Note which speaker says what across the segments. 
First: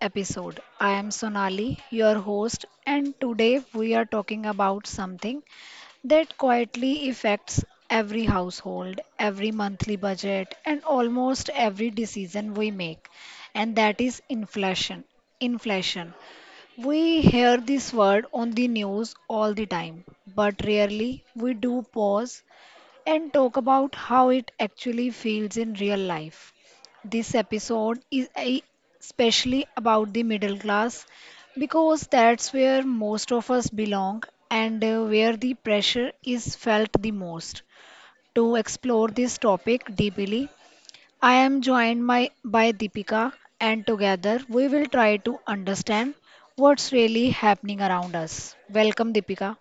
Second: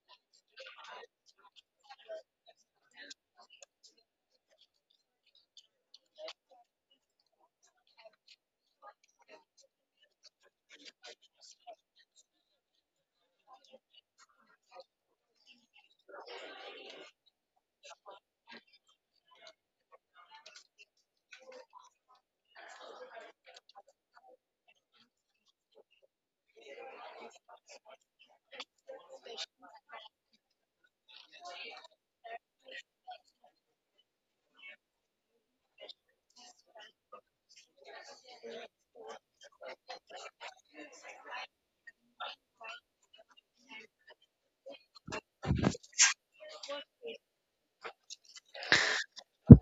Speaker 1: episode. I am Sonali, your host, and today we are talking about something that quietly affects every household, every monthly budget, and almost every decision we make, and that is inflation. Inflation. We hear this word on the news all the time, but rarely we do pause and talk about how it actually feels in real life. This episode is a- Especially about the middle class because that's where most of us belong and where the pressure is felt the most. To explore this topic deeply, I am joined by Deepika, and together we will try to understand what's really happening around us. Welcome, Deepika.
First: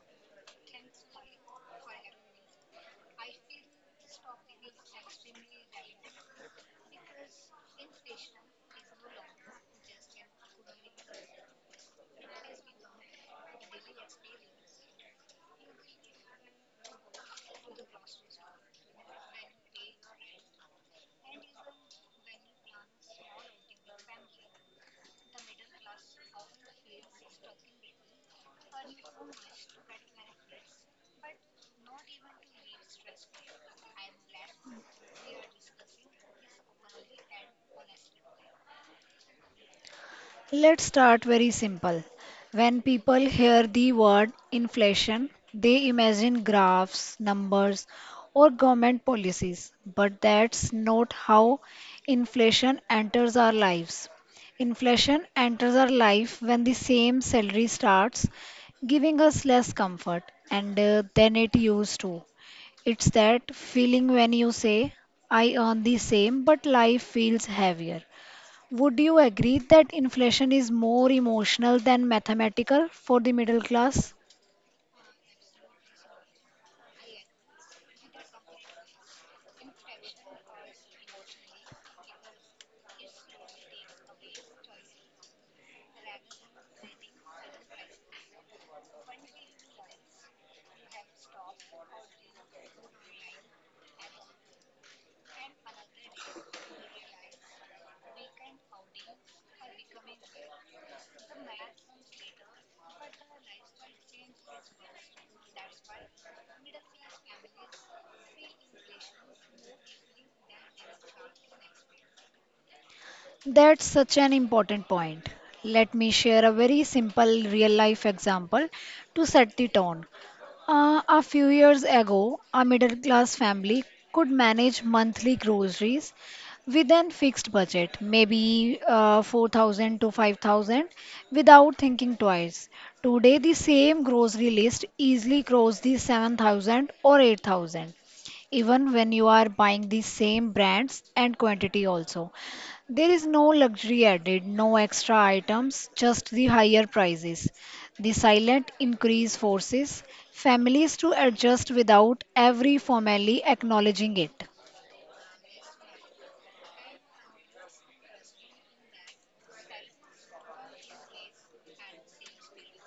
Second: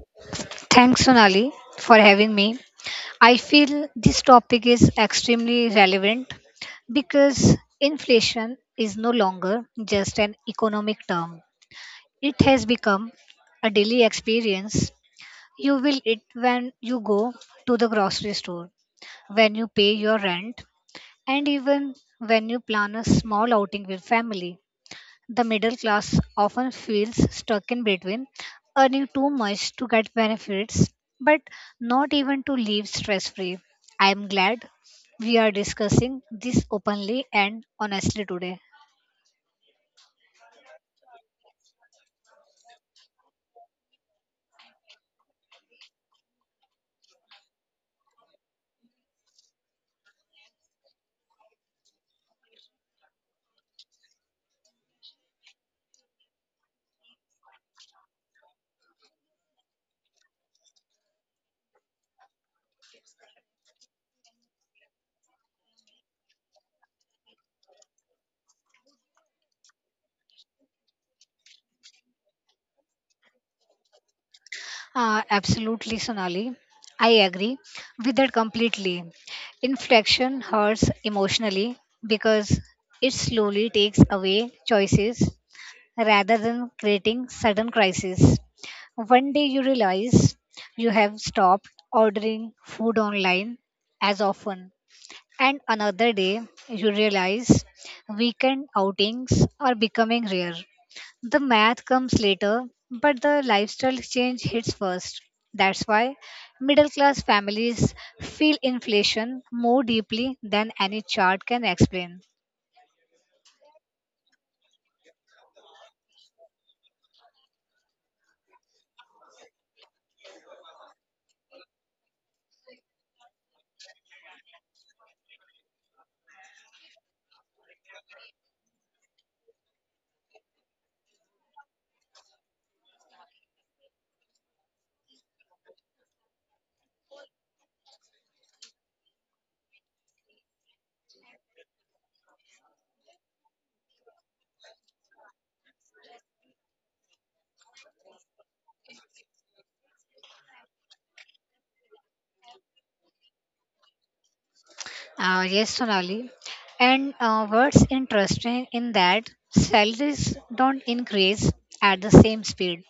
Speaker 2: Thanks, Sonali, for having me. I feel this topic is extremely relevant because inflation is no longer just an economic term. It has become a daily experience. You will it when you go to the grocery store, when you pay your rent, and even when you plan a small outing with family. The middle class often feels stuck in between, earning too much to get benefits, but not even to live stress free. I am glad we are discussing this openly and honestly today.
Speaker 1: Let's start very simple. When people hear the word inflation, they imagine graphs, numbers, or government policies. But that's not how inflation enters our lives. Inflation enters our life when the same salary starts giving us less comfort and than it used to. It's that feeling when you say, I earn the same, but life feels heavier. Would you agree that inflation is more emotional than mathematical for the middle class?
Speaker 2: Absolutely, Sonali. I agree with that completely. Inflection hurts emotionally because it slowly takes away choices rather than creating sudden crises. One day you realize you have stopped ordering food online as often, and another day you realize weekend outings are becoming rare. The math comes later, but the lifestyle change hits first. That's why middle class families feel inflation more deeply than any chart can explain.
Speaker 1: That's such an important point. Let me share a very simple real life example to set the tone. A few years ago, a middle class family could manage monthly groceries within fixed budget, maybe 4,000 to 5,000, without thinking twice. Today, the same grocery list easily crosses the 7,000 or 8,000, even when you are buying the same brands and quantity also. There is no luxury added, no extra items, just the higher prices. The silent increase forces families to adjust without ever formally acknowledging it.
Speaker 2: Yes, Sonali. And what's interesting in that salaries don't increase at the same speed.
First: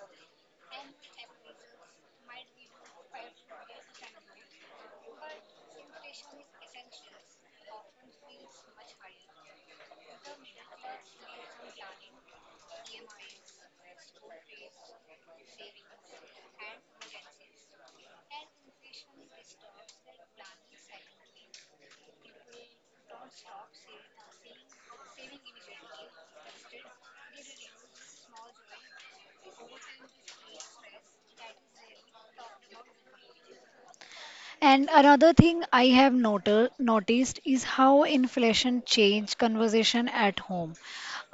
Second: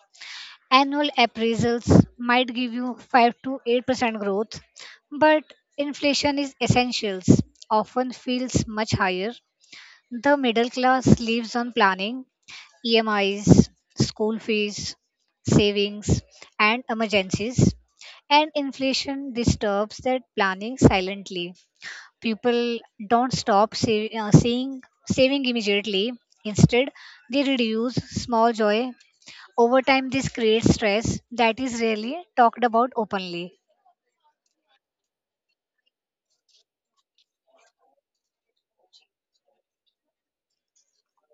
Speaker 2: Annual appraisals might give you 5 to 8% growth, but inflation is essentials, often feels much higher. The middle class lives on planning, EMIs, school fees, savings, and emergencies, and inflation disturbs that planning silently people don't stop seeing, saving immediately. Instead, they reduce small joy. Over time, this creates stress that is rarely talked about openly.
Speaker 1: And another thing I have noticed is how inflation changed conversation at home.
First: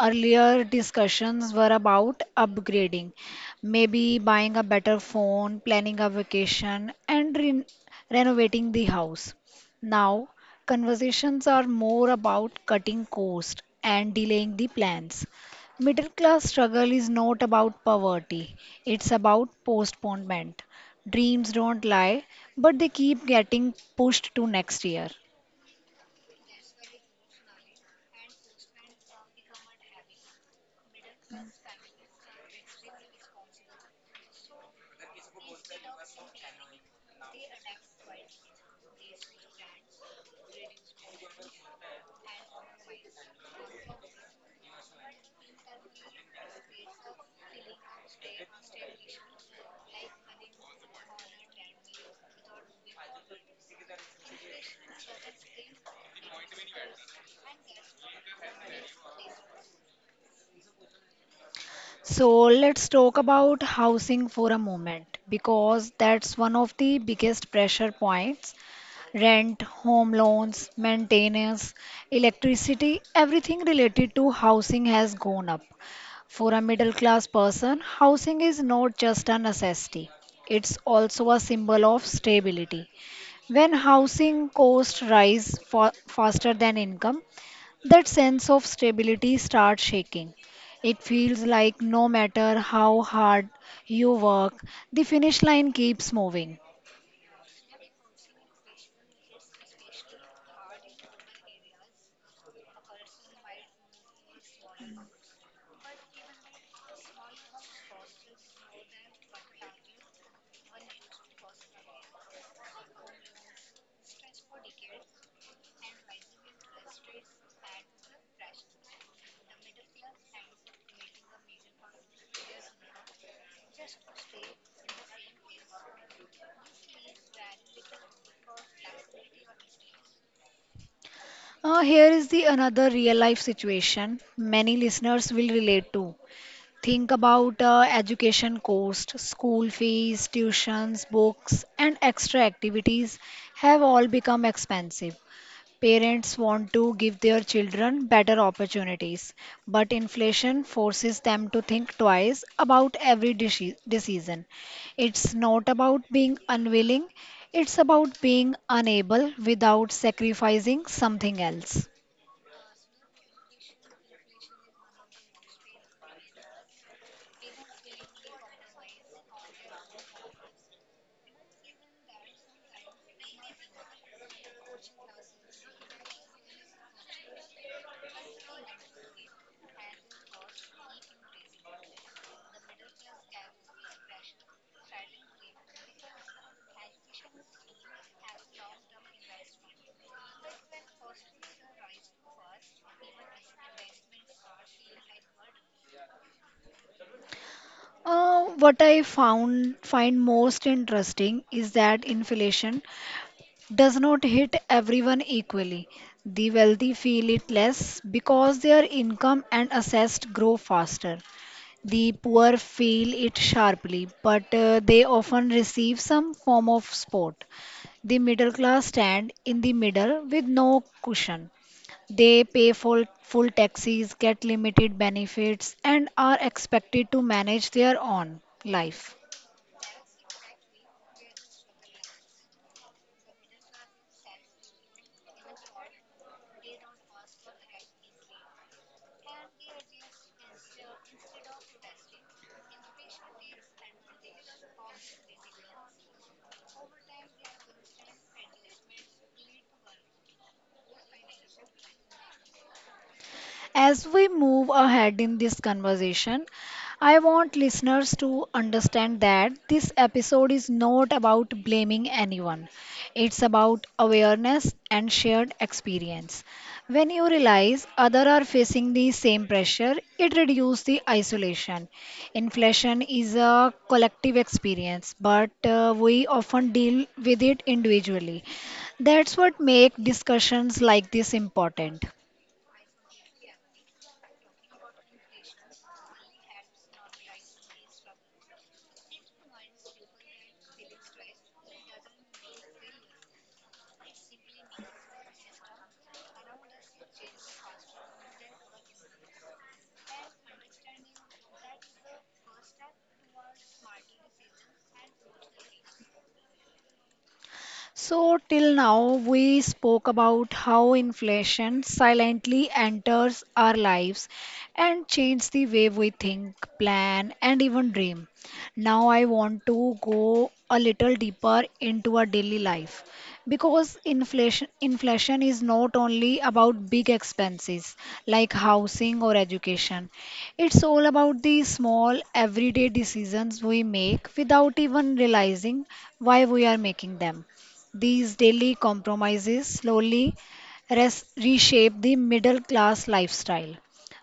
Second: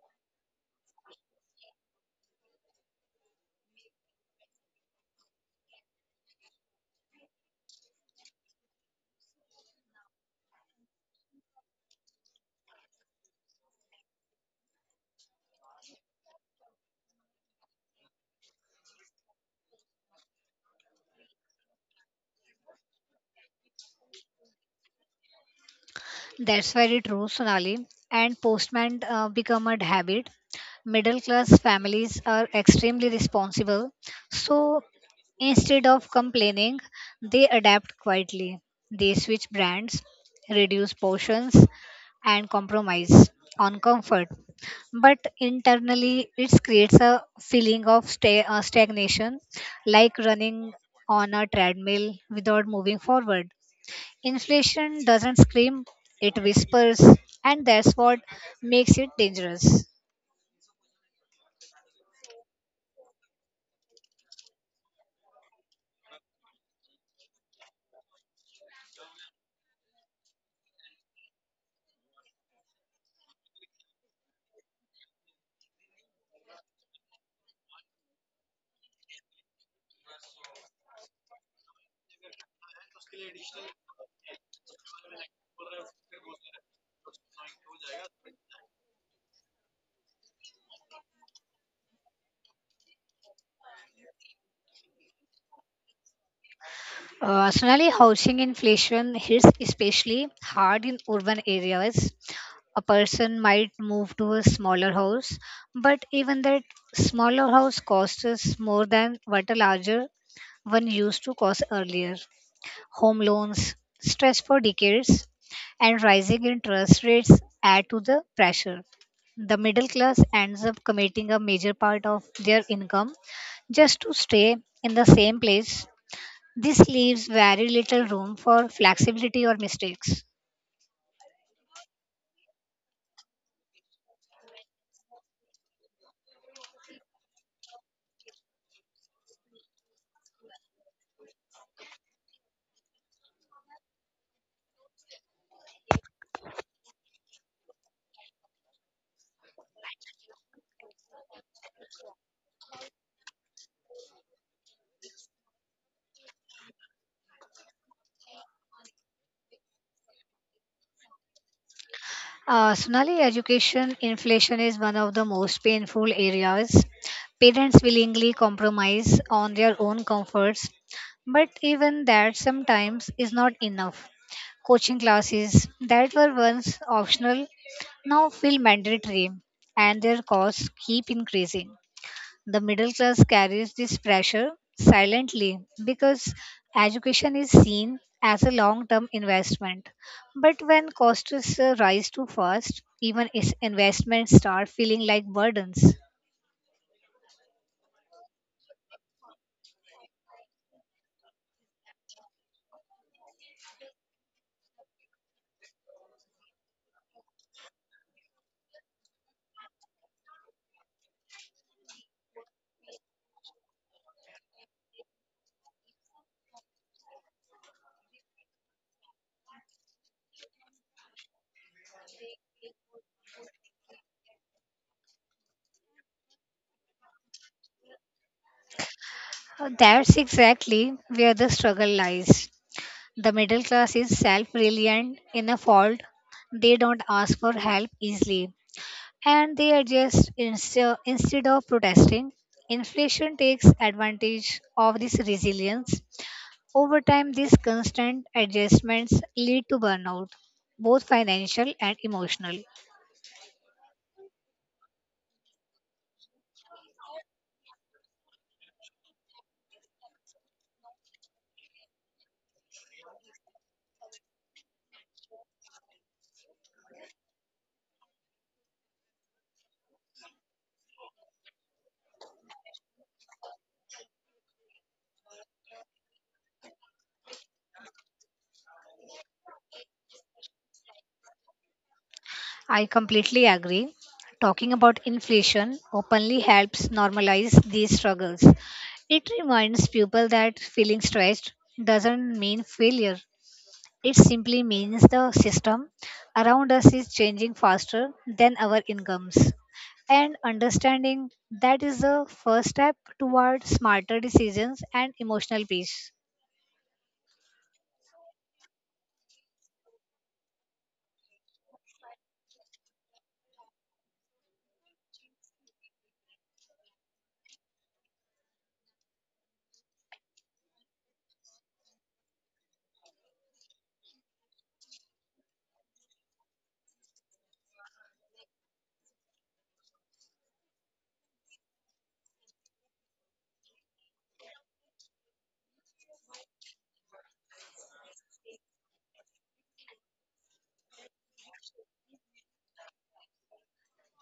Speaker 1: Earlier discussions were about upgrading, maybe buying a better phone, planning a vacation, and renovating the house. Now, conversations are more about cutting cost and delaying the plans. Middle class struggle is not about poverty, it's about postponement. Dreams don't lie, but they keep getting pushed to next year.
Speaker 2: That's very true, Sonali. And postman become a habit. Middle class families are extremely responsible. So instead of complaining, they adapt quietly. They switch brands, reduce portions, and compromise on comfort. But internally, it creates a feeling of stagnation, like running on a treadmill without moving forward. Inflation doesn't scream, it whispers, and that's what makes it dangerous.
Speaker 1: So let's talk about housing for a moment because that's one of the biggest pressure points. Rent, home loans, maintenance, electricity, everything related to housing has gone up. For a middle class person, housing is not just a necessity. It's also a symbol of stability. When housing costs rise faster than income, that sense of stability starts shaking. It feels like no matter how hard you work, the finish line keeps moving.
Speaker 2: Sonali, housing inflation hits especially hard in urban areas. A person might move to a smaller house, but even that smaller house costs us more than what a larger one used to cost earlier. Home loans, stress for decades, and rising interest rates add to the pressure. The middle class ends up committing a major part of their income just to stay in the same place. This leaves very little room for flexibility or mistakes.
Speaker 1: Here is the another real life situation many listeners will relate to. Think about education cost, school fees, tuitions, books, and extra activities have all become expensive. Parents want to give their children better opportunities, but inflation forces them to think twice about every decision. It's not about being unwilling, it's about being unable without sacrificing something else.
Speaker 2: Sonali, education inflation is one of the most painful areas. Parents willingly compromise on their own comforts, but even that sometimes is not enough. Coaching classes that were once optional now feel mandatory, and their costs keep increasing. The middle class carries this pressure silently because education is seen as a long term investment. But when costs rise too fast, even is- investments start feeling like burdens.
Speaker 1: What I found find most interesting is that inflation does not hit everyone equally. The wealthy feel it less because their income and assets grow faster. The poor feel it sharply, but they often receive some form of support. The middle class stand in the middle with no cushion. They pay full taxes, get limited benefits, and are expected to manage their own life.
Speaker 2: That's exactly where the struggle lies. The middle class is self reliant in a fault. They don't ask for help easily and they adjust instead instead of protesting. Inflation takes advantage of this resilience. Over time, these constant adjustments lead to burnout, both financial and emotional.
Speaker 1: As we move ahead in this conversation, I want listeners to understand that this episode is not about blaming anyone. It's about awareness and shared experience. When you realize others are facing the same pressure, it reduces the isolation. Inflation is a collective experience, but we often deal with it individually. That's what makes discussions like this important.
Speaker 2: I completely agree. Talking about inflation openly helps normalize these struggles. It reminds people that feeling stressed doesn't mean failure, it simply means the system around us is changing faster than our incomes. And understanding that is the first step toward smarter decisions and emotional peace.
Speaker 1: So, till now, we spoke about how inflation silently enters our lives and changes the way we think, plan, and even dream. Now, I want to go a little deeper into our daily life because inflation is not only about big expenses like housing or education. It's all about the small everyday decisions we make without even realizing why we are making them. These daily compromises slowly reshape the middle class lifestyle.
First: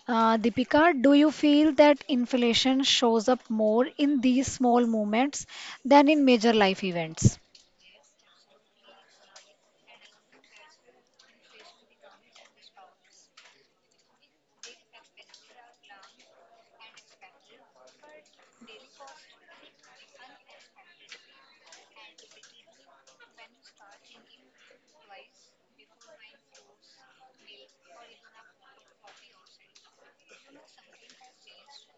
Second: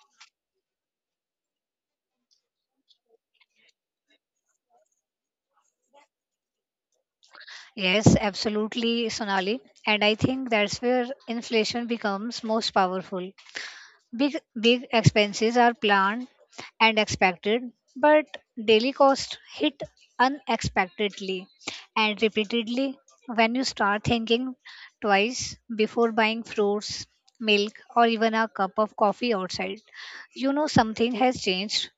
Speaker 1: Deepika, do you feel that inflation shows up more in these small moments than in major life events?
Speaker 2: Yes, absolutely, Sonali. And I think that's where inflation becomes most powerful. Big expenses are planned and expected, but daily costs hit unexpectedly and repeatedly when you start thinking twice before buying fruits, milk, or even a cup of coffee outside. You know something has changed.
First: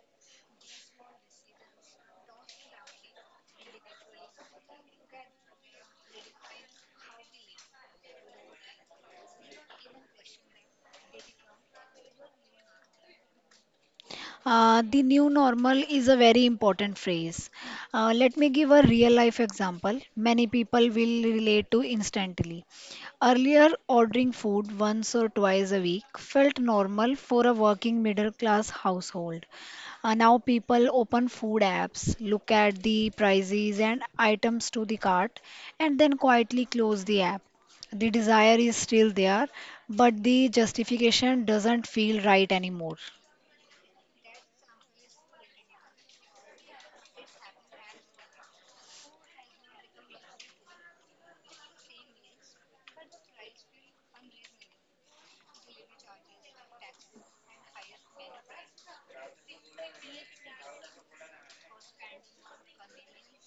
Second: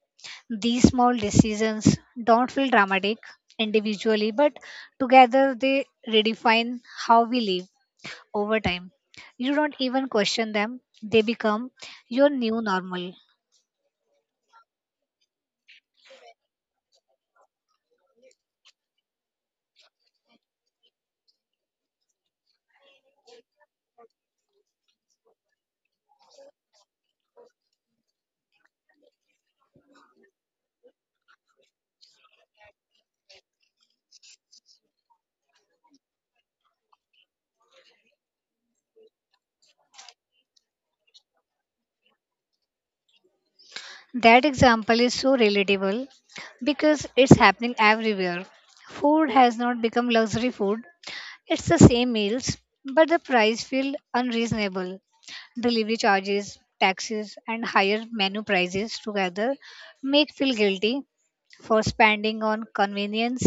Speaker 2: These small decisions don't feel dramatic individually, but together they redefine how we live over time. You don't even question them, they become your new normal.
Speaker 1: The new normal is a very important phrase. Let me give a real life example. Many people will relate to instantly. Earlier, ordering food once or twice a week felt normal for a working middle class household. Now, people open food apps, look at the prices and items to the cart, and then quietly close the app. The desire is still there, but the justification doesn't feel right anymore.
Speaker 2: That example is so relatable because it's happening everywhere. Food has not become luxury food, it's the same meals, but the price feels unreasonable. Delivery charges, taxes, and higher menu prices together make feel guilty for spending on convenience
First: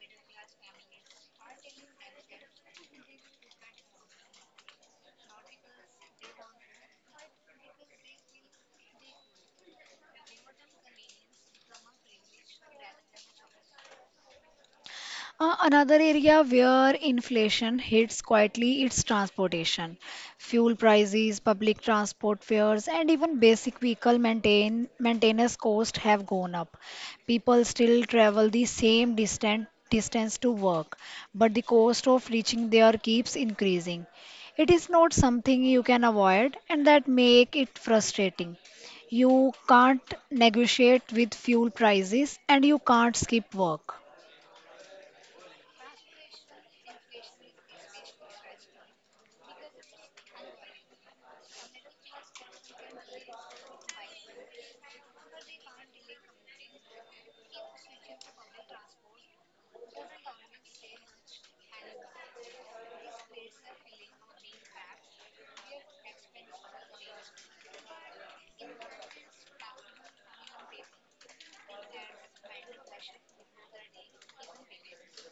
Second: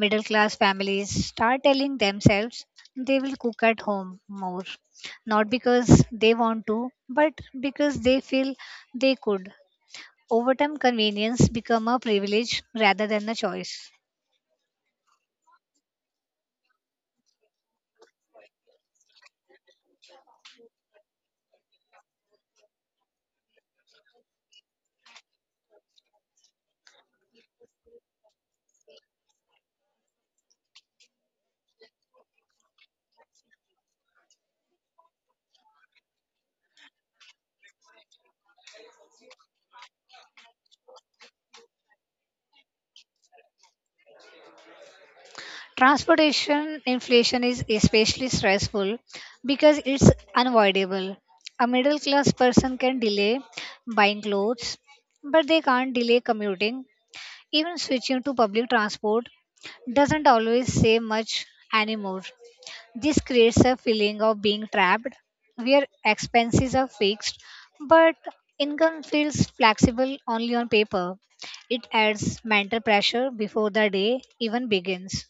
Speaker 2: middle class families start telling themselves they will cook at home more, not because they want to, but because they feel they could. Over time, convenience become a privilege rather than a choice.
Speaker 1: Another area where inflation hits quietly is transportation. Fuel prices, public transport fares, and even basic vehicle maintenance costs have gone up. People still travel the same distance to work, but the cost of reaching there keeps increasing. It is not something you can avoid, and that make it frustrating. You can't negotiate with fuel prices, and you can't skip work.
Speaker 2: Transportation inflation is especially stressful because it's unavoidable. A middle class person can delay buying clothes, but they can't delay commuting. Even switching to public transport doesn't always say much anymore. This creates a feeling of being trapped where expenses are fixed but income feels flexible only on paper. It adds mental pressure before the day even begins.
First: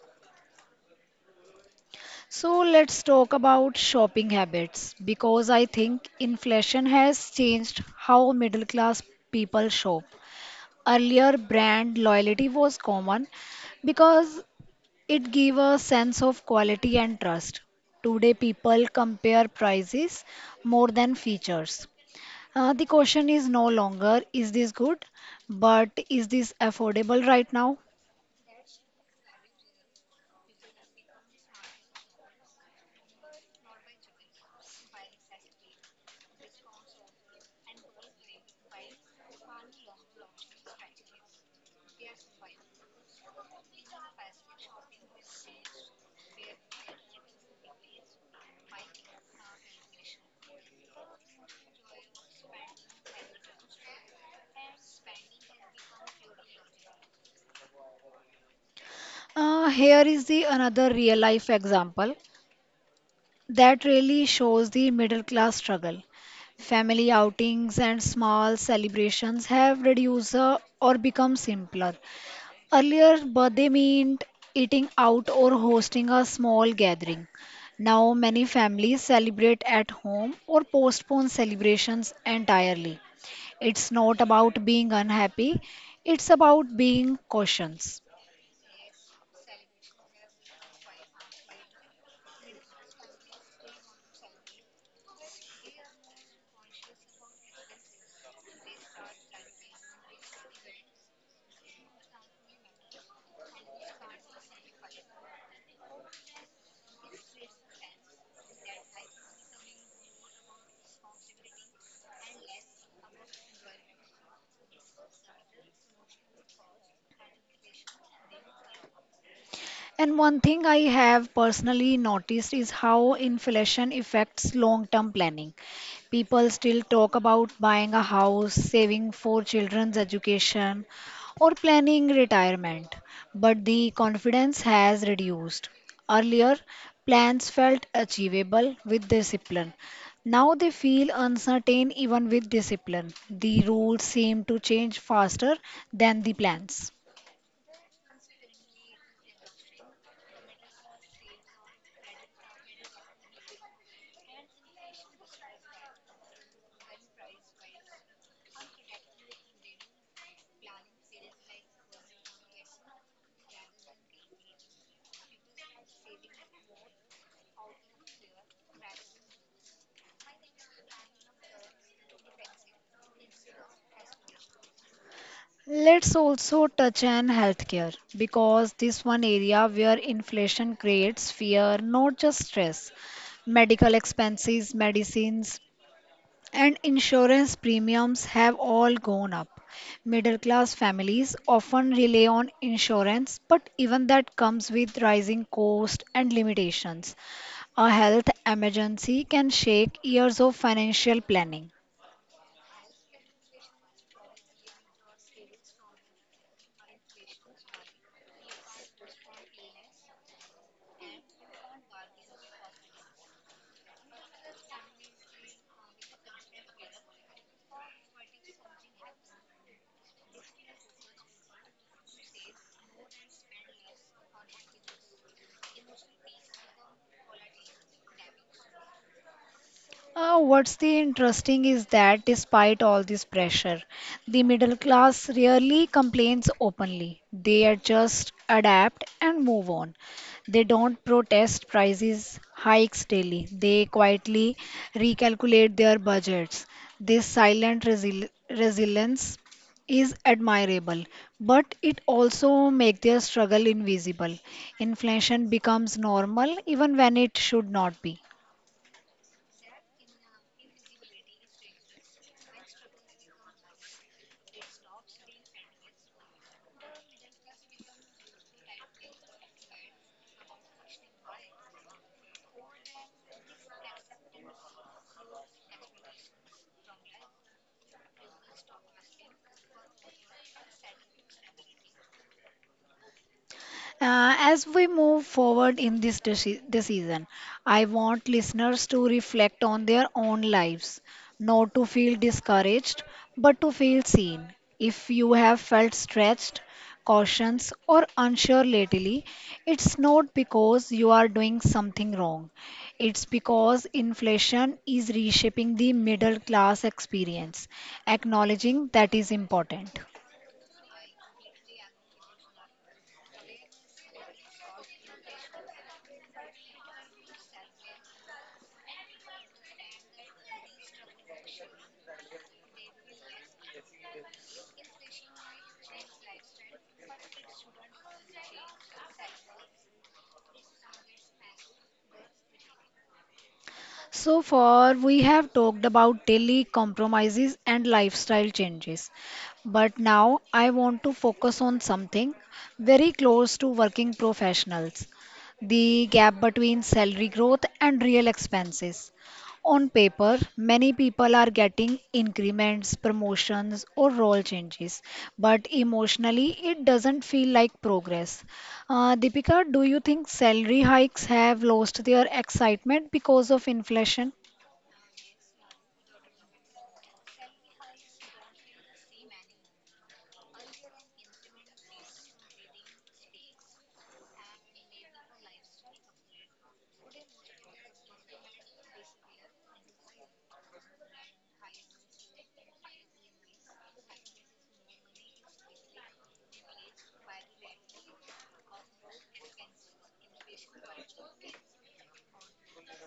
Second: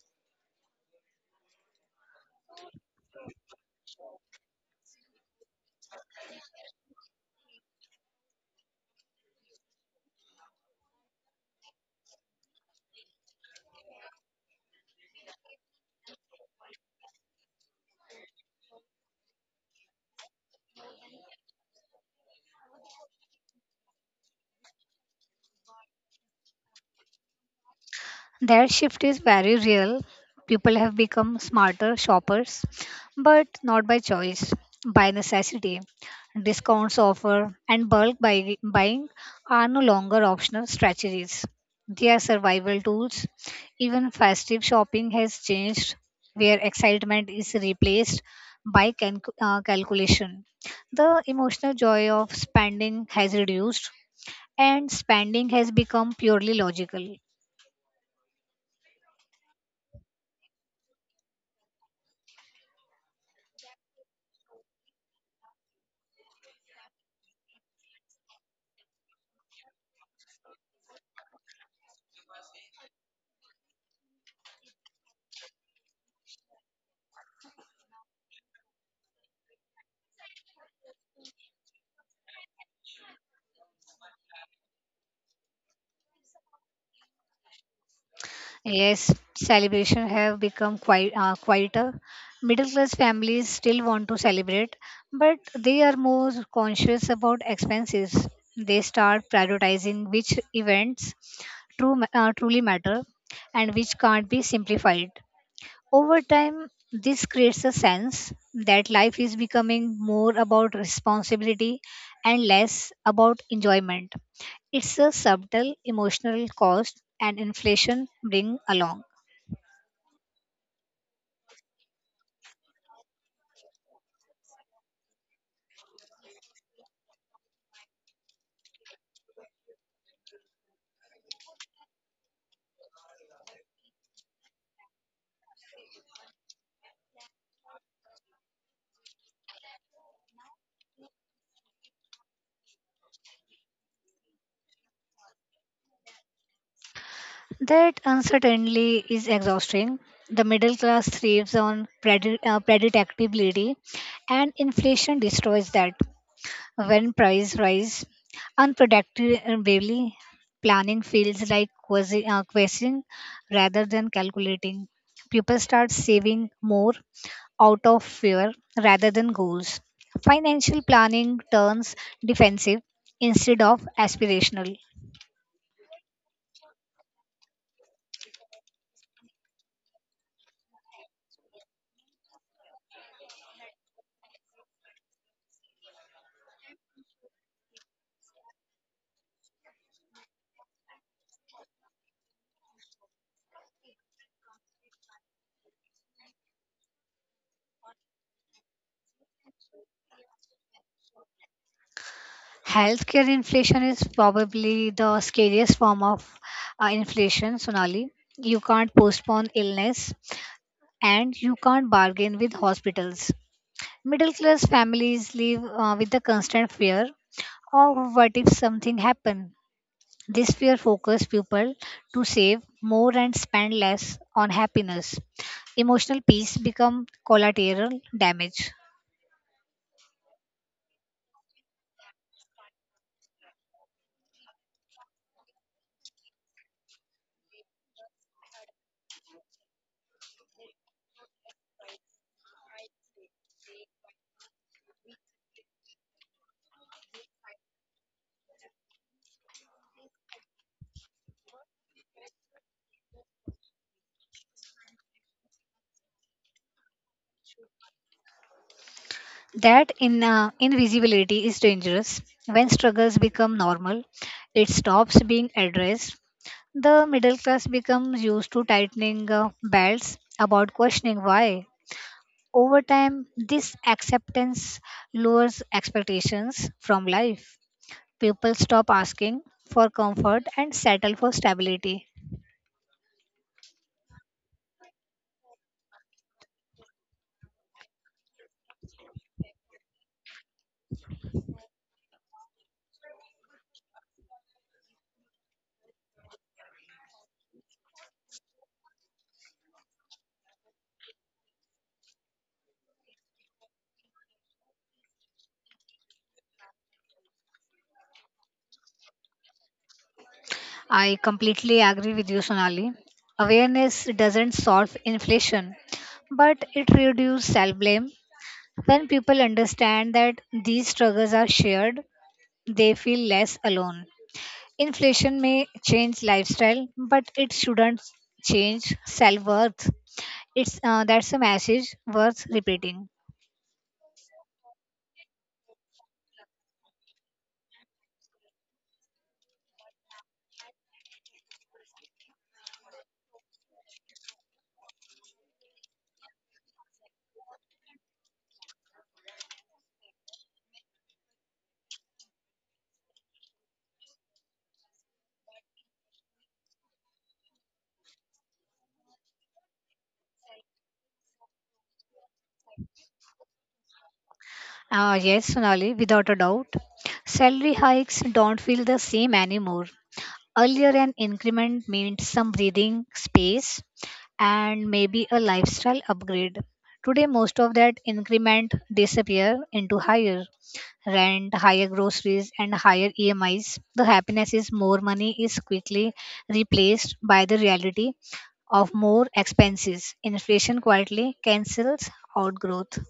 Speaker 1: So let's talk about shopping habits because I think inflation has changed how middle class people shop. Earlier, brand loyalty was common because it gave a sense of quality and trust. Today, people compare prices more than features. The question is no longer is this good, but is this affordable right now?
Speaker 2: That shift is very real. People have become smarter shoppers, but not by choice, by necessity. Discounts offer and buying are no longer optional strategies. They are survival tools. Even festive shopping has changed, where excitement is replaced by calculation. The emotional joy of spending has reduced, and spending has become purely logical.
Speaker 1: Here is the another real life example that really shows the middle class struggle. Family outings and small celebrations have reduced or become simpler. Earlier, birthday meant eating out or hosting a small gathering. Now, many families celebrate at home or postpone celebrations entirely. It's not about being unhappy, it's about being cautious.
Speaker 2: Yes, celebration have become quite quieter. Middle class families still want to celebrate, but they are more conscious about expenses. They start prioritizing which events truly matter and which can't be simplified. Over time, this creates a sense that life is becoming more about responsibility and less about enjoyment. It's a subtle emotional cost and inflation bring along.
Speaker 1: And one thing I have personally noticed is how inflation affects long term planning. People still talk about buying a house, saving for children's education, or planning retirement, but the confidence has reduced. Earlier, plans felt achievable with discipline. Now they feel uncertain even with discipline. The rules seem to change faster than the plans.
Speaker 2: That uncertainty is exhausting. The middle class thrives on predictability, and inflation destroys that. When price rise unpredictably, planning feels like questioning rather than calculating. People start saving more out of fear rather than goals. Financial planning turns defensive instead of aspirational.
Speaker 1: Let's also touch on healthcare because this one area where inflation creates fear, not just stress. Medical expenses, medicines, and insurance premiums have all gone up. Middle class families often rely on insurance, but even that comes with rising costs and limitations. A health emergency can shake years of financial planning.
Speaker 2: Healthcare inflation is probably the scariest form of inflation, Sonali. You can't postpone illness and you can't bargain with hospitals. Middle class families live with the constant fear of what if something happened. This fear focuses people to save more and spend less on happiness. Emotional peace become collateral damage.
Speaker 1: What's the interesting is that despite all this pressure, the middle class rarely complains openly. They are just adapt and move on. They don't protest prices hikes daily. They quietly recalculate their budgets. This silent resilience is admirable, but it also makes their struggle invisible. Inflation becomes normal even when it should not be.
Speaker 2: That in invisibility is dangerous. When struggles become normal, it stops being addressed. The middle class becomes used to tightening belts about questioning why. Over time, this acceptance lowers expectations from life. People stop asking for comfort and settle for stability.
Speaker 1: As we move forward in this decision, I want listeners to reflect on their own lives, not to feel discouraged, but to feel seen. If you have felt stretched, cautious, or unsure lately, it's not because you are doing something wrong. It's because inflation is reshaping the middle class experience. Acknowledging that is important.
Speaker 2: I completely agree with you, Sonali. Awareness doesn't solve inflation, but it reduces self blame. When people understand that these struggles are shared, they feel less alone. Inflation may change lifestyle, but it shouldn't change self worth. It's that's a message worth repeating.
Speaker 1: So far, we have talked about daily compromises and lifestyle changes. But now I want to focus on something very close to working professionals, the gap between salary growth and real expenses. On paper, many people are getting increments, promotions, or role changes, but emotionally, it doesn't feel like progress. Deepika, do you think salary hikes have lost their excitement because of inflation?
Speaker 2: Yes, Sonali, without a doubt. Salary hikes don't feel the same anymore. Earlier, an increment meant some breathing space and maybe a lifestyle upgrade. Today, most of that increment disappear into higher rent, higher groceries, and higher EMIs, the happiness is more money is quickly replaced by the reality of more expenses. Inflation quietly cancels out growth.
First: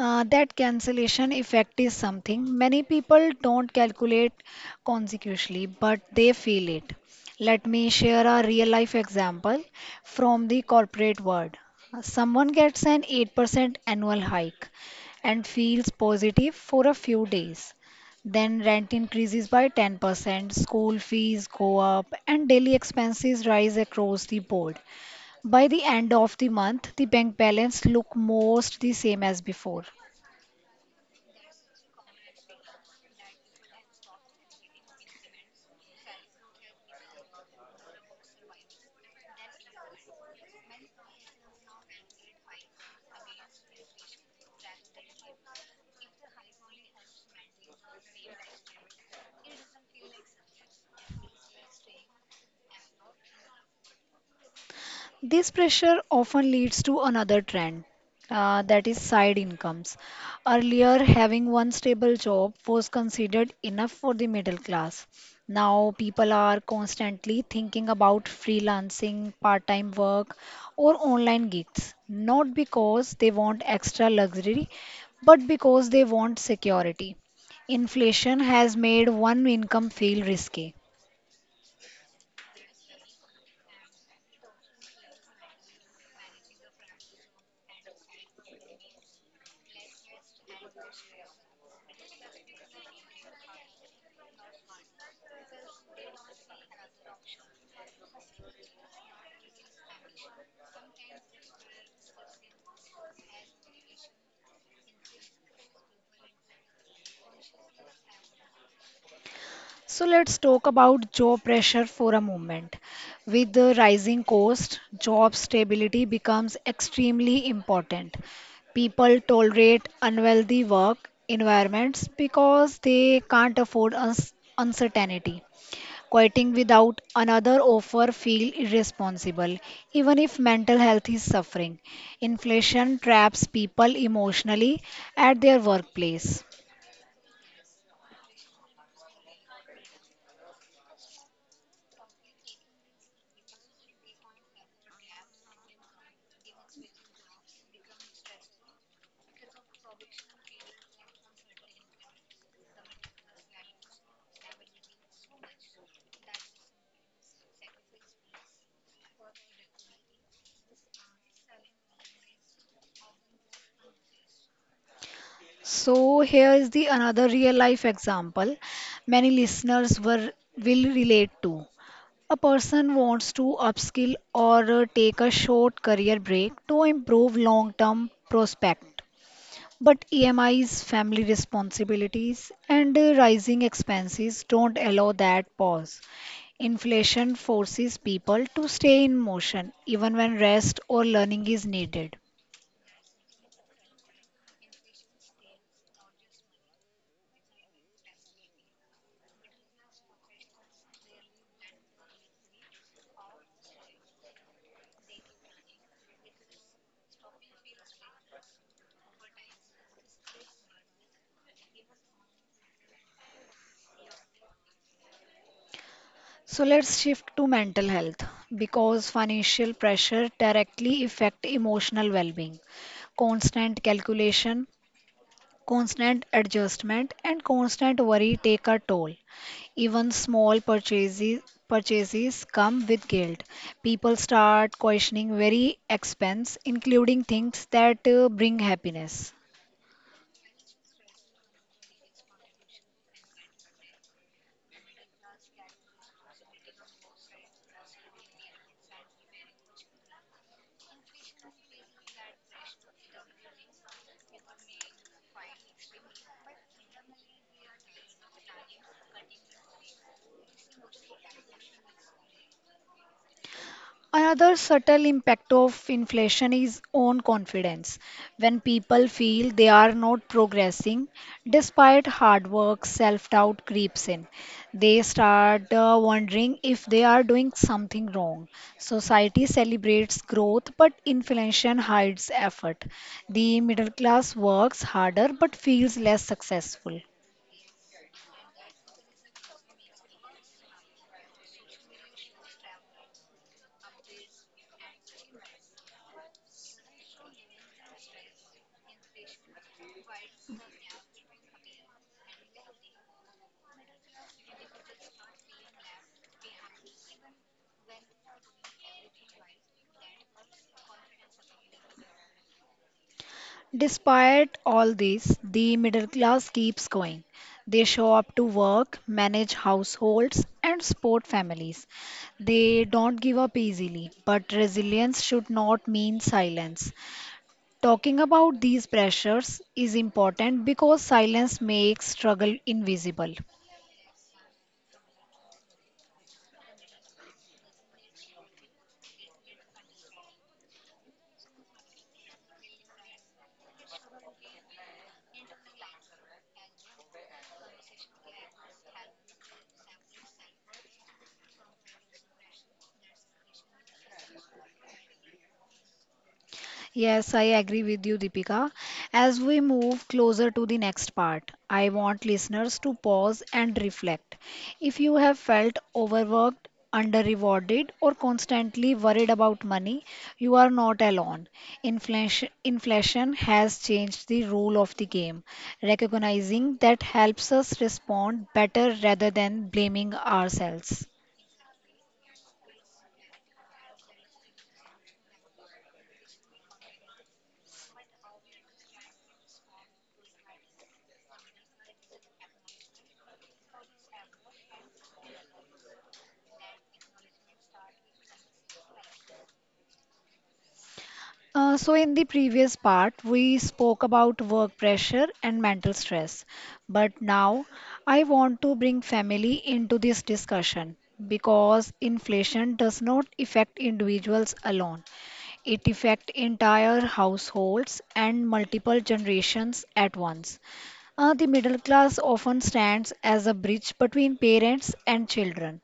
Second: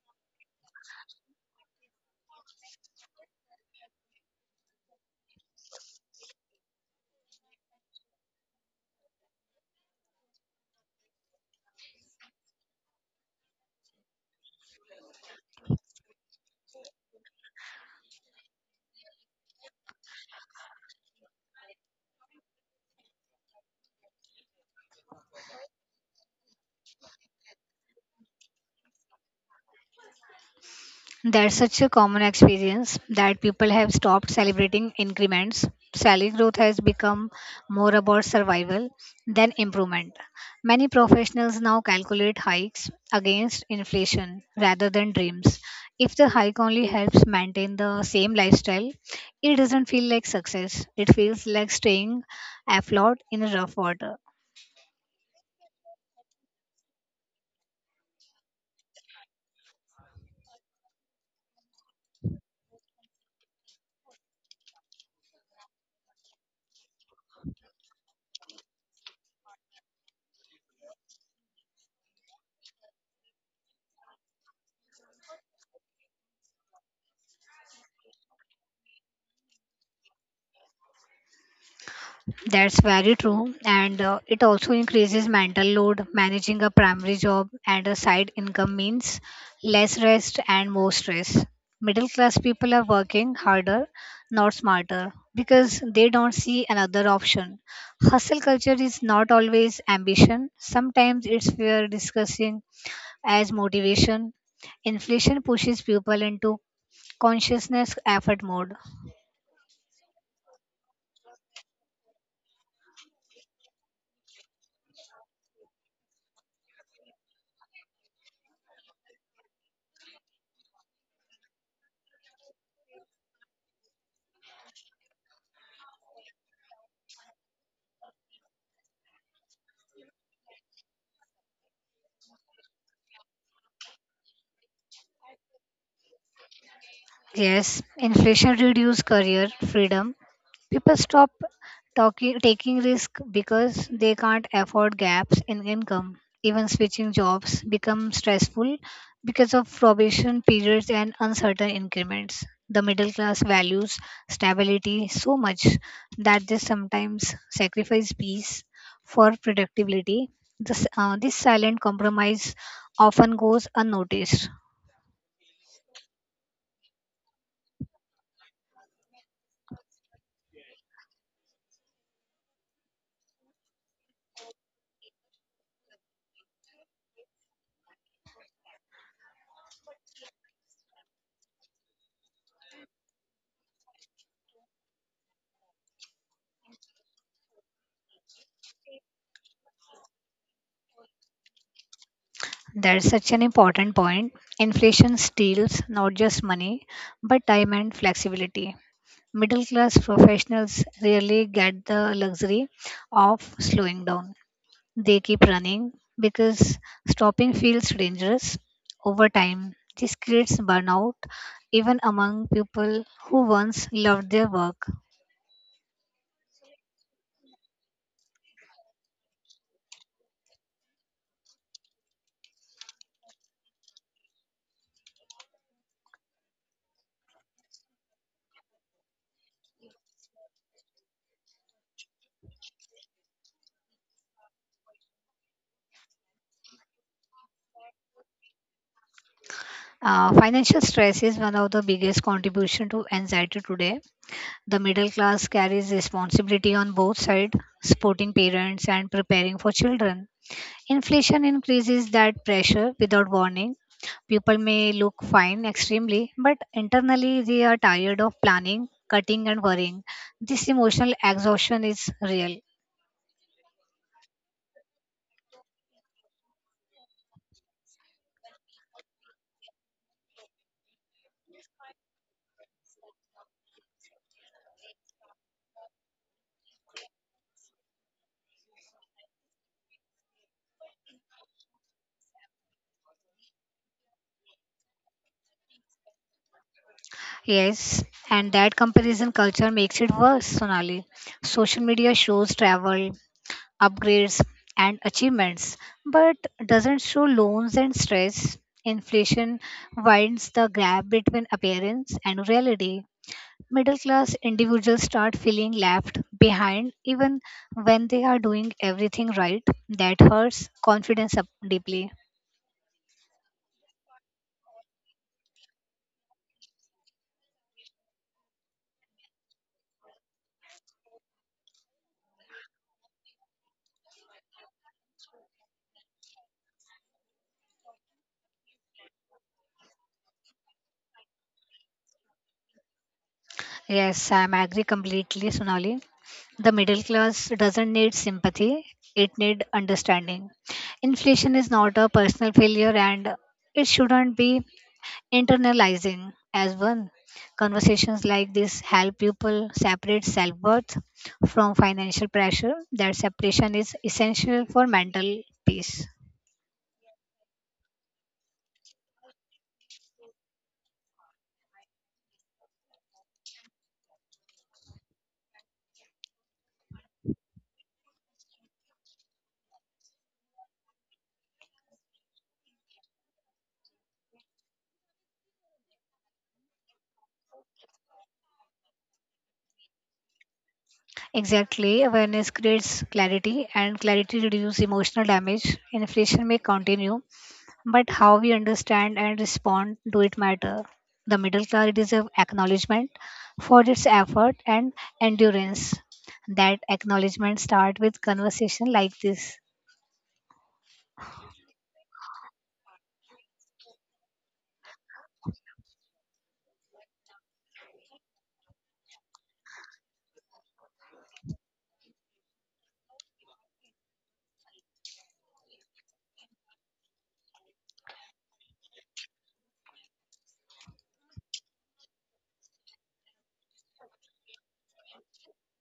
Speaker 1: That cancellation effect is something many people don't calculate consecutively, but they feel it. Let me share a real life example from the corporate world. Someone gets an 8% annual hike and feels positive for a few days. Then rent increases by 10%, school fees go up, and daily expenses rise across the board. By the end of the month, the bank balance look most the same as before.
Speaker 2: That's such a common experience that people have stopped celebrating increments. Salary growth has become more about survival than improvement. Many professionals now calculate hikes against inflation rather than dreams. If the hike only helps maintain the same lifestyle, it doesn't feel like success. It feels like staying afloat in rough water.
Speaker 1: This pressure often leads to another trend, that is side incomes. Earlier, having one stable job was considered enough for the middle class. Now, people are constantly thinking about freelancing, part time work, or online gigs, not because they want extra luxury, but because they want security. Inflation has made one income feel risky.
Speaker 2: That's very true. And it also increases mental load. Managing a primary job and a side income means less rest and more stress. Middle class people are working harder, not smarter, because they don't see another option. Hustle culture is not always ambition, sometimes it's fear discussing as motivation. Inflation pushes people into consciousness effort mode.
Speaker 1: So let's talk about job pressure for a moment. With the rising cost, job stability becomes extremely important. People tolerate unwealthy work environments because they can't afford uncertainty. Quitting without another offer feel irresponsible, even if mental health is suffering. Inflation traps people emotionally at their workplace.
Speaker 2: Yes, inflation reduced career freedom. People stop talking, taking risk because they can't afford gaps in income. Even switching jobs become stressful because of probation periods and uncertain increments. The middle class values stability so much that they sometimes sacrifice peace for productivity. This silent compromise often goes unnoticed.
Speaker 1: So here is the another real life example many listeners were will relate to. A person wants to upskill or take a short career break to improve long-term prospect. But EMIs, family responsibilities, and rising expenses don't allow that pause. Inflation forces people to stay in motion even when rest or learning is needed.
Speaker 2: That's such an important point. Inflation steals not just money, but time and flexibility. Middle class professionals rarely get the luxury of slowing down. They keep running because stopping feels dangerous over time. This creates burnout even among people who once loved their work.
Speaker 1: So let's shift to mental health because financial pressure directly affect emotional well-being. Constant calculation, constant adjustment and constant worry take a toll. Even small purchases come with guilt. People start questioning very expense including things that bring happiness.
Speaker 2: Financial stress is one of the biggest contribution to anxiety today. The middle class carries responsibility on both sides, supporting parents and preparing for children. Inflation increases that pressure without warning. People may look fine extremely, but internally they are tired of planning, cutting, and worrying. This emotional exhaustion is real.
Speaker 1: Another subtle impact of inflation is on confidence. When people feel they are not progressing, despite hard work, self doubt creeps in. They start wondering if they are doing something wrong. Society celebrates growth, but inflation hides effort. The middle class works harder but feels less successful.
Speaker 2: Yes, and that comparison culture makes it worse, Sonali. Social media shows travel, upgrades, and achievements, but doesn't show loans and stress. Inflation widens the gap between appearance and reality. Middle class individuals start feeling left behind even when they are doing everything right. That hurts confidence up deeply.
Speaker 1: Despite all this, the middle class keeps going. They show up to work, manage households, and support families. They don't give up easily, but resilience should not mean silence. Talking about these pressures is important because silence makes struggle invisible.
Speaker 2: Yes, I'm agree completely, Sonali. The middle class doesn't need sympathy, it need understanding. Inflation is not a personal failure and it shouldn't be internalizing as one. Conversations like this help people separate self worth from financial pressure. That separation is essential for mental peace.
Speaker 1: Yes, I agree with you, Deepika. As we move closer to the next part, I want listeners to pause and reflect. If you have felt overworked, under-rewarded, or constantly worried about money, you are not alone. Inflation has changed the rule of the game. Recognizing that helps us respond better rather than blaming ourselves.
Speaker 2: Exactly, awareness creates clarity, and clarity reduces emotional damage. Inflation may continue, but how we understand and respond to it matter. The middle class deserves acknowledgement for its effort and endurance. That acknowledgement start with conversation like this.
Speaker 1: So, in the previous part, we spoke about work pressure and mental stress. But now I want to bring family into this discussion because inflation does not affect individuals alone, it affects entire households and multiple generations at once. The middle class often stands as a bridge between parents and children,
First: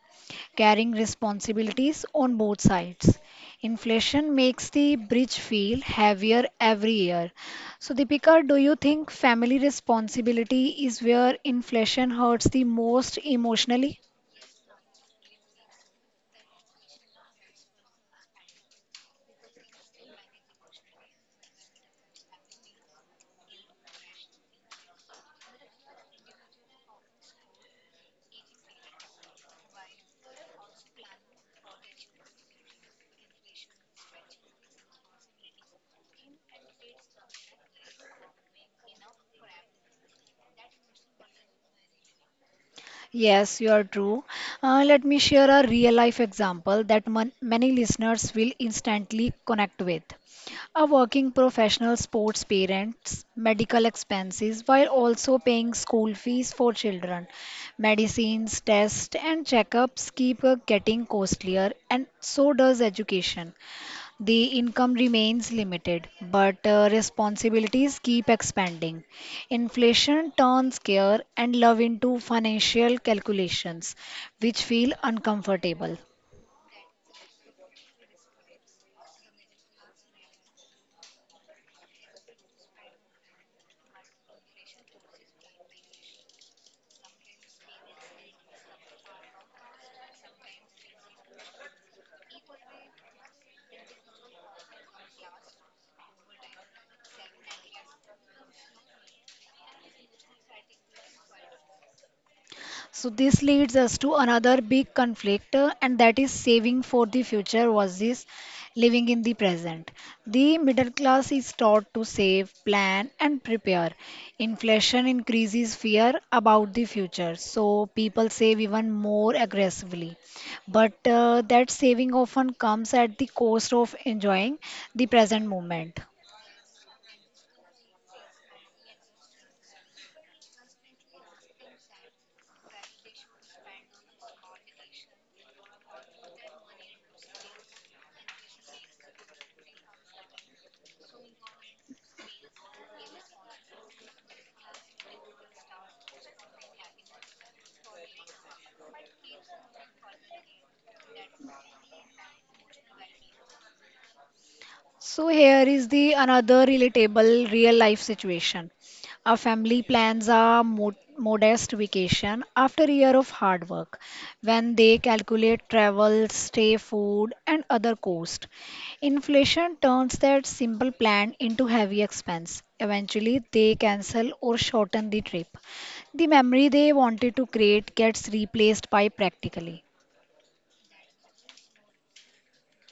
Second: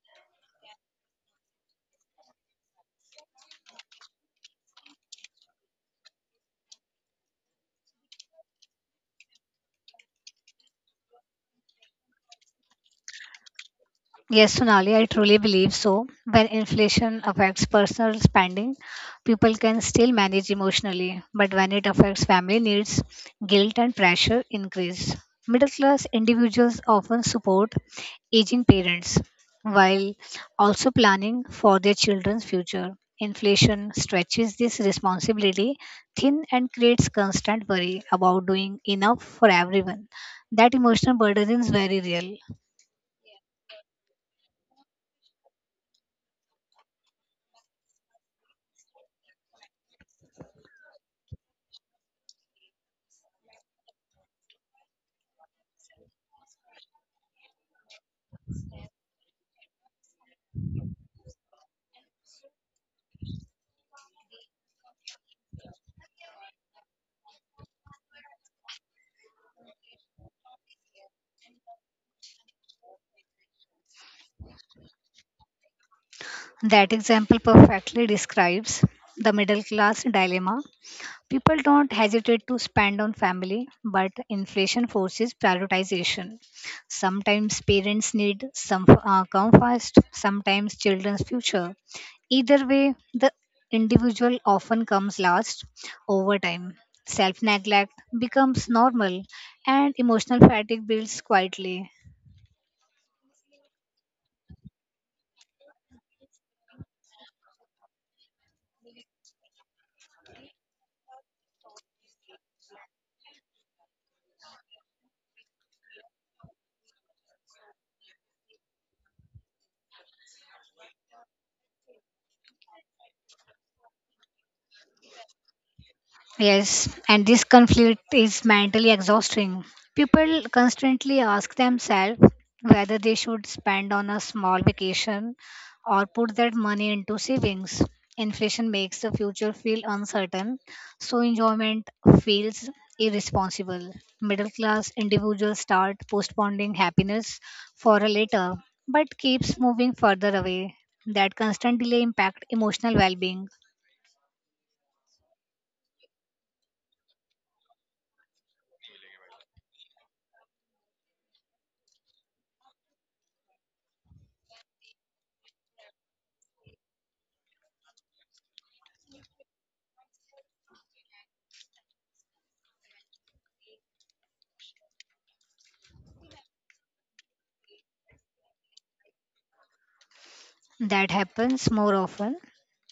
Speaker 1: carrying responsibilities on both sides. Inflation makes the bridge feel heavier every year. So, Deepika, do you think family responsibility is where inflation hurts the most emotionally?
Speaker 2: Yes, Sonali, I truly believe so. When inflation affects personal spending, people can still manage emotionally, but when it affects family needs, guilt and pressure increase. Middle class individuals often support aging parents while also planning for their children's future. Inflation stretches this responsibility thin and creates constant worry about doing enough for everyone. That emotional burden is very real.
Speaker 1: Yes, you are true. Let me share a real life example that many listeners will instantly connect with. A working professional sports parents, medical expenses while also paying school fees for children. Medicines, tests, and checkups keep getting costlier, and so does education. The income remains limited, but responsibilities keep expanding. Inflation turns care and love into financial calculations, which feel uncomfortable.
Speaker 2: That example perfectly describes the middle class dilemma. People don't hesitate to spend on family, but inflation forces prioritization. Sometimes parents need some come first, sometimes children's future. Either way, the individual often comes last over time. Self neglect becomes normal, and emotional fatigue builds quietly.
Speaker 1: So this leads us to another big conflict, and that is saving for the future versus living in the present. The middle class is taught to save, plan, and prepare. Inflation increases fear about the future, so people save even more aggressively. But that saving often comes at the cost of enjoying the present moment.
Speaker 2: Yes, and this conflict is mentally exhausting. People constantly ask themselves whether they should spend on a small vacation or put that money into savings. Inflation makes the future feel uncertain, so enjoyment feels irresponsible. Middle class individuals start postponing happiness for a later, but keeps moving further away. That constant delay impact emotional well-being.
Speaker 1: So here is the another relatable real life situation. Our family plans a modest vacation after a year of hard work when they calculate travel, stay, food and other cost. Inflation turns that simple plan into heavy expense. Eventually they cancel or shorten the trip. The memory they wanted to create gets replaced by practically.
Speaker 2: That happens more often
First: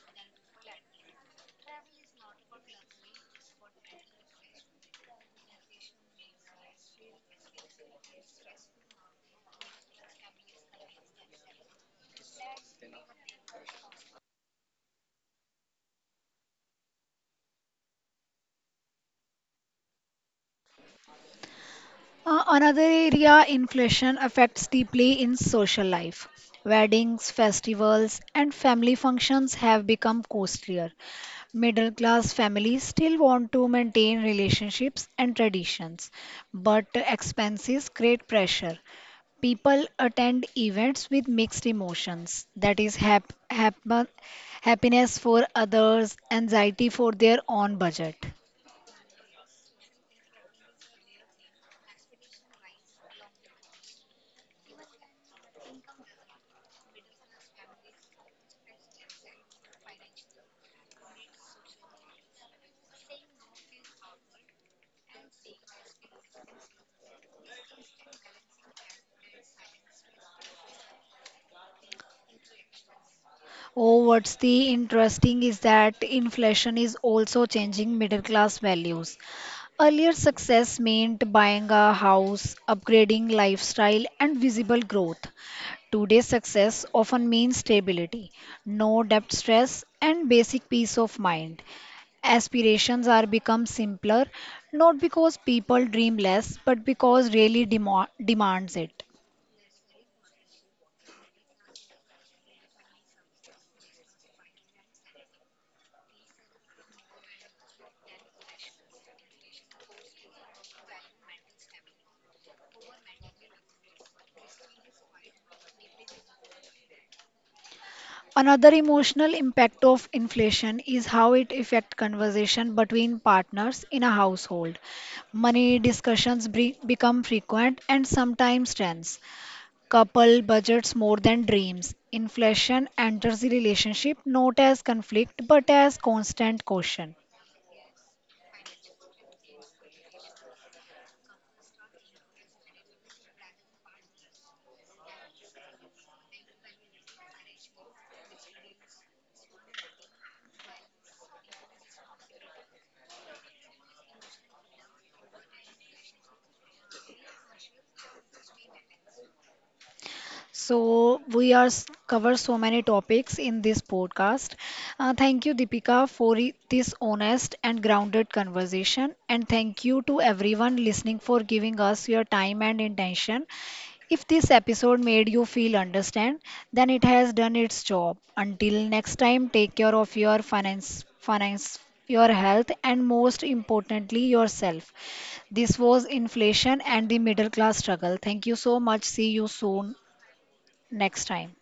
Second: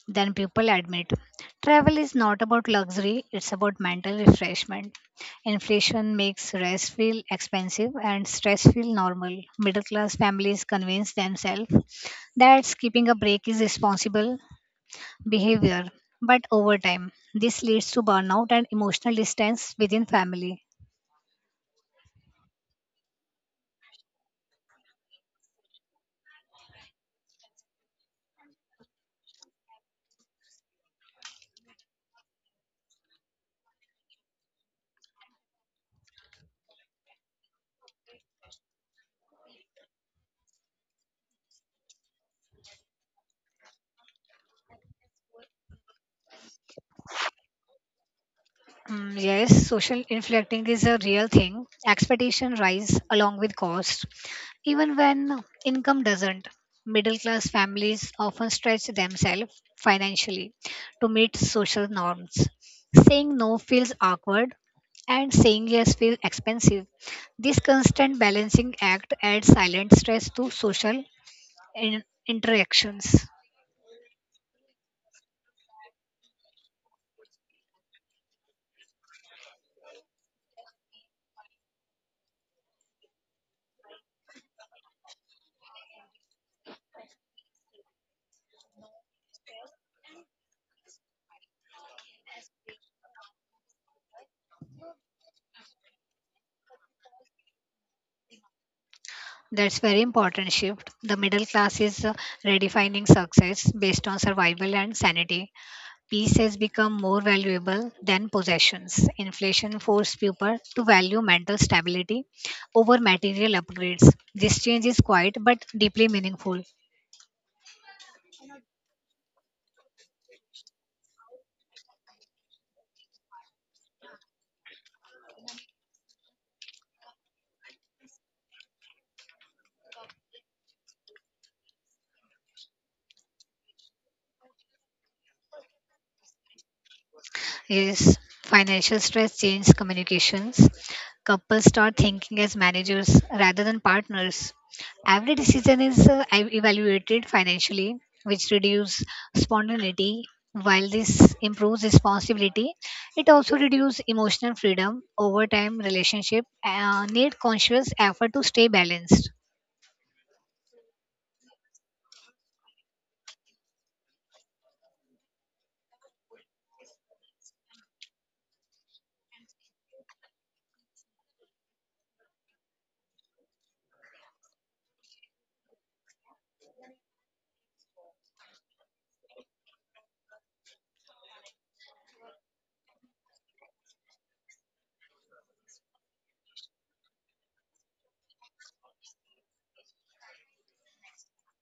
Speaker 2: than people admit. Travel is not about luxury, it's about mental refreshment. Inflation makes rest feel expensive and stress feel normal. Middle class families convince themselves that skipping a break is responsible behavior, but over time, this leads to burnout and emotional distance within family.
Speaker 1: Another area inflation affects deeply in social life. Weddings, festivals, and family functions have become costlier. Middle class families still want to maintain relationships and traditions, but expenses create pressure. People attend events with mixed emotions that is, happiness for others, anxiety for their own budget.
Speaker 2: Mm, yes, social inflecting is a real thing. Expectation rise along with cost. Even when income doesn't, middle class families often stretch themselves financially to meet social norms. Saying no feels awkward and saying yes feels expensive. This constant balancing act adds silent stress to social interactions.
Speaker 1: Oh, what's the interesting is that inflation is also changing middle class values. Earlier, success meant buying a house, upgrading lifestyle, and visible growth. Today's success often means stability, no debt stress, and basic peace of mind. Aspirations are become simpler, not because people dream less, but because really demands it.
Speaker 2: That's very important shift. The middle class is redefining success based on survival and sanity. Peace has become more valuable than possessions. Inflation forced people to value mental stability over material upgrades. This change is quiet but deeply meaningful.
Speaker 1: Another emotional impact of inflation is how it affects conversation between partners in a household. Money discussions become frequent and sometimes tense. Couple budgets more than dreams. Inflation enters the relationship not as conflict but as constant caution.
Speaker 2: Yes, financial stress changes communications. Couples start thinking as managers rather than partners. Every decision is evaluated financially, which reduces spontaneity. While this improves responsibility, it also reduces emotional freedom. Over time, relationship need conscious effort to stay balanced.
Speaker 1: So we are cover so many topics in this podcast. Thank you, Deepika, for this honest and grounded conversation, and thank you to everyone listening for giving us your time and intention. If this episode made you feel understand, then it has done its job. Until next time, take care of your finance, your health, and most importantly, yourself. This was inflation and the middle class struggle. Thank you so much. See you soon next time.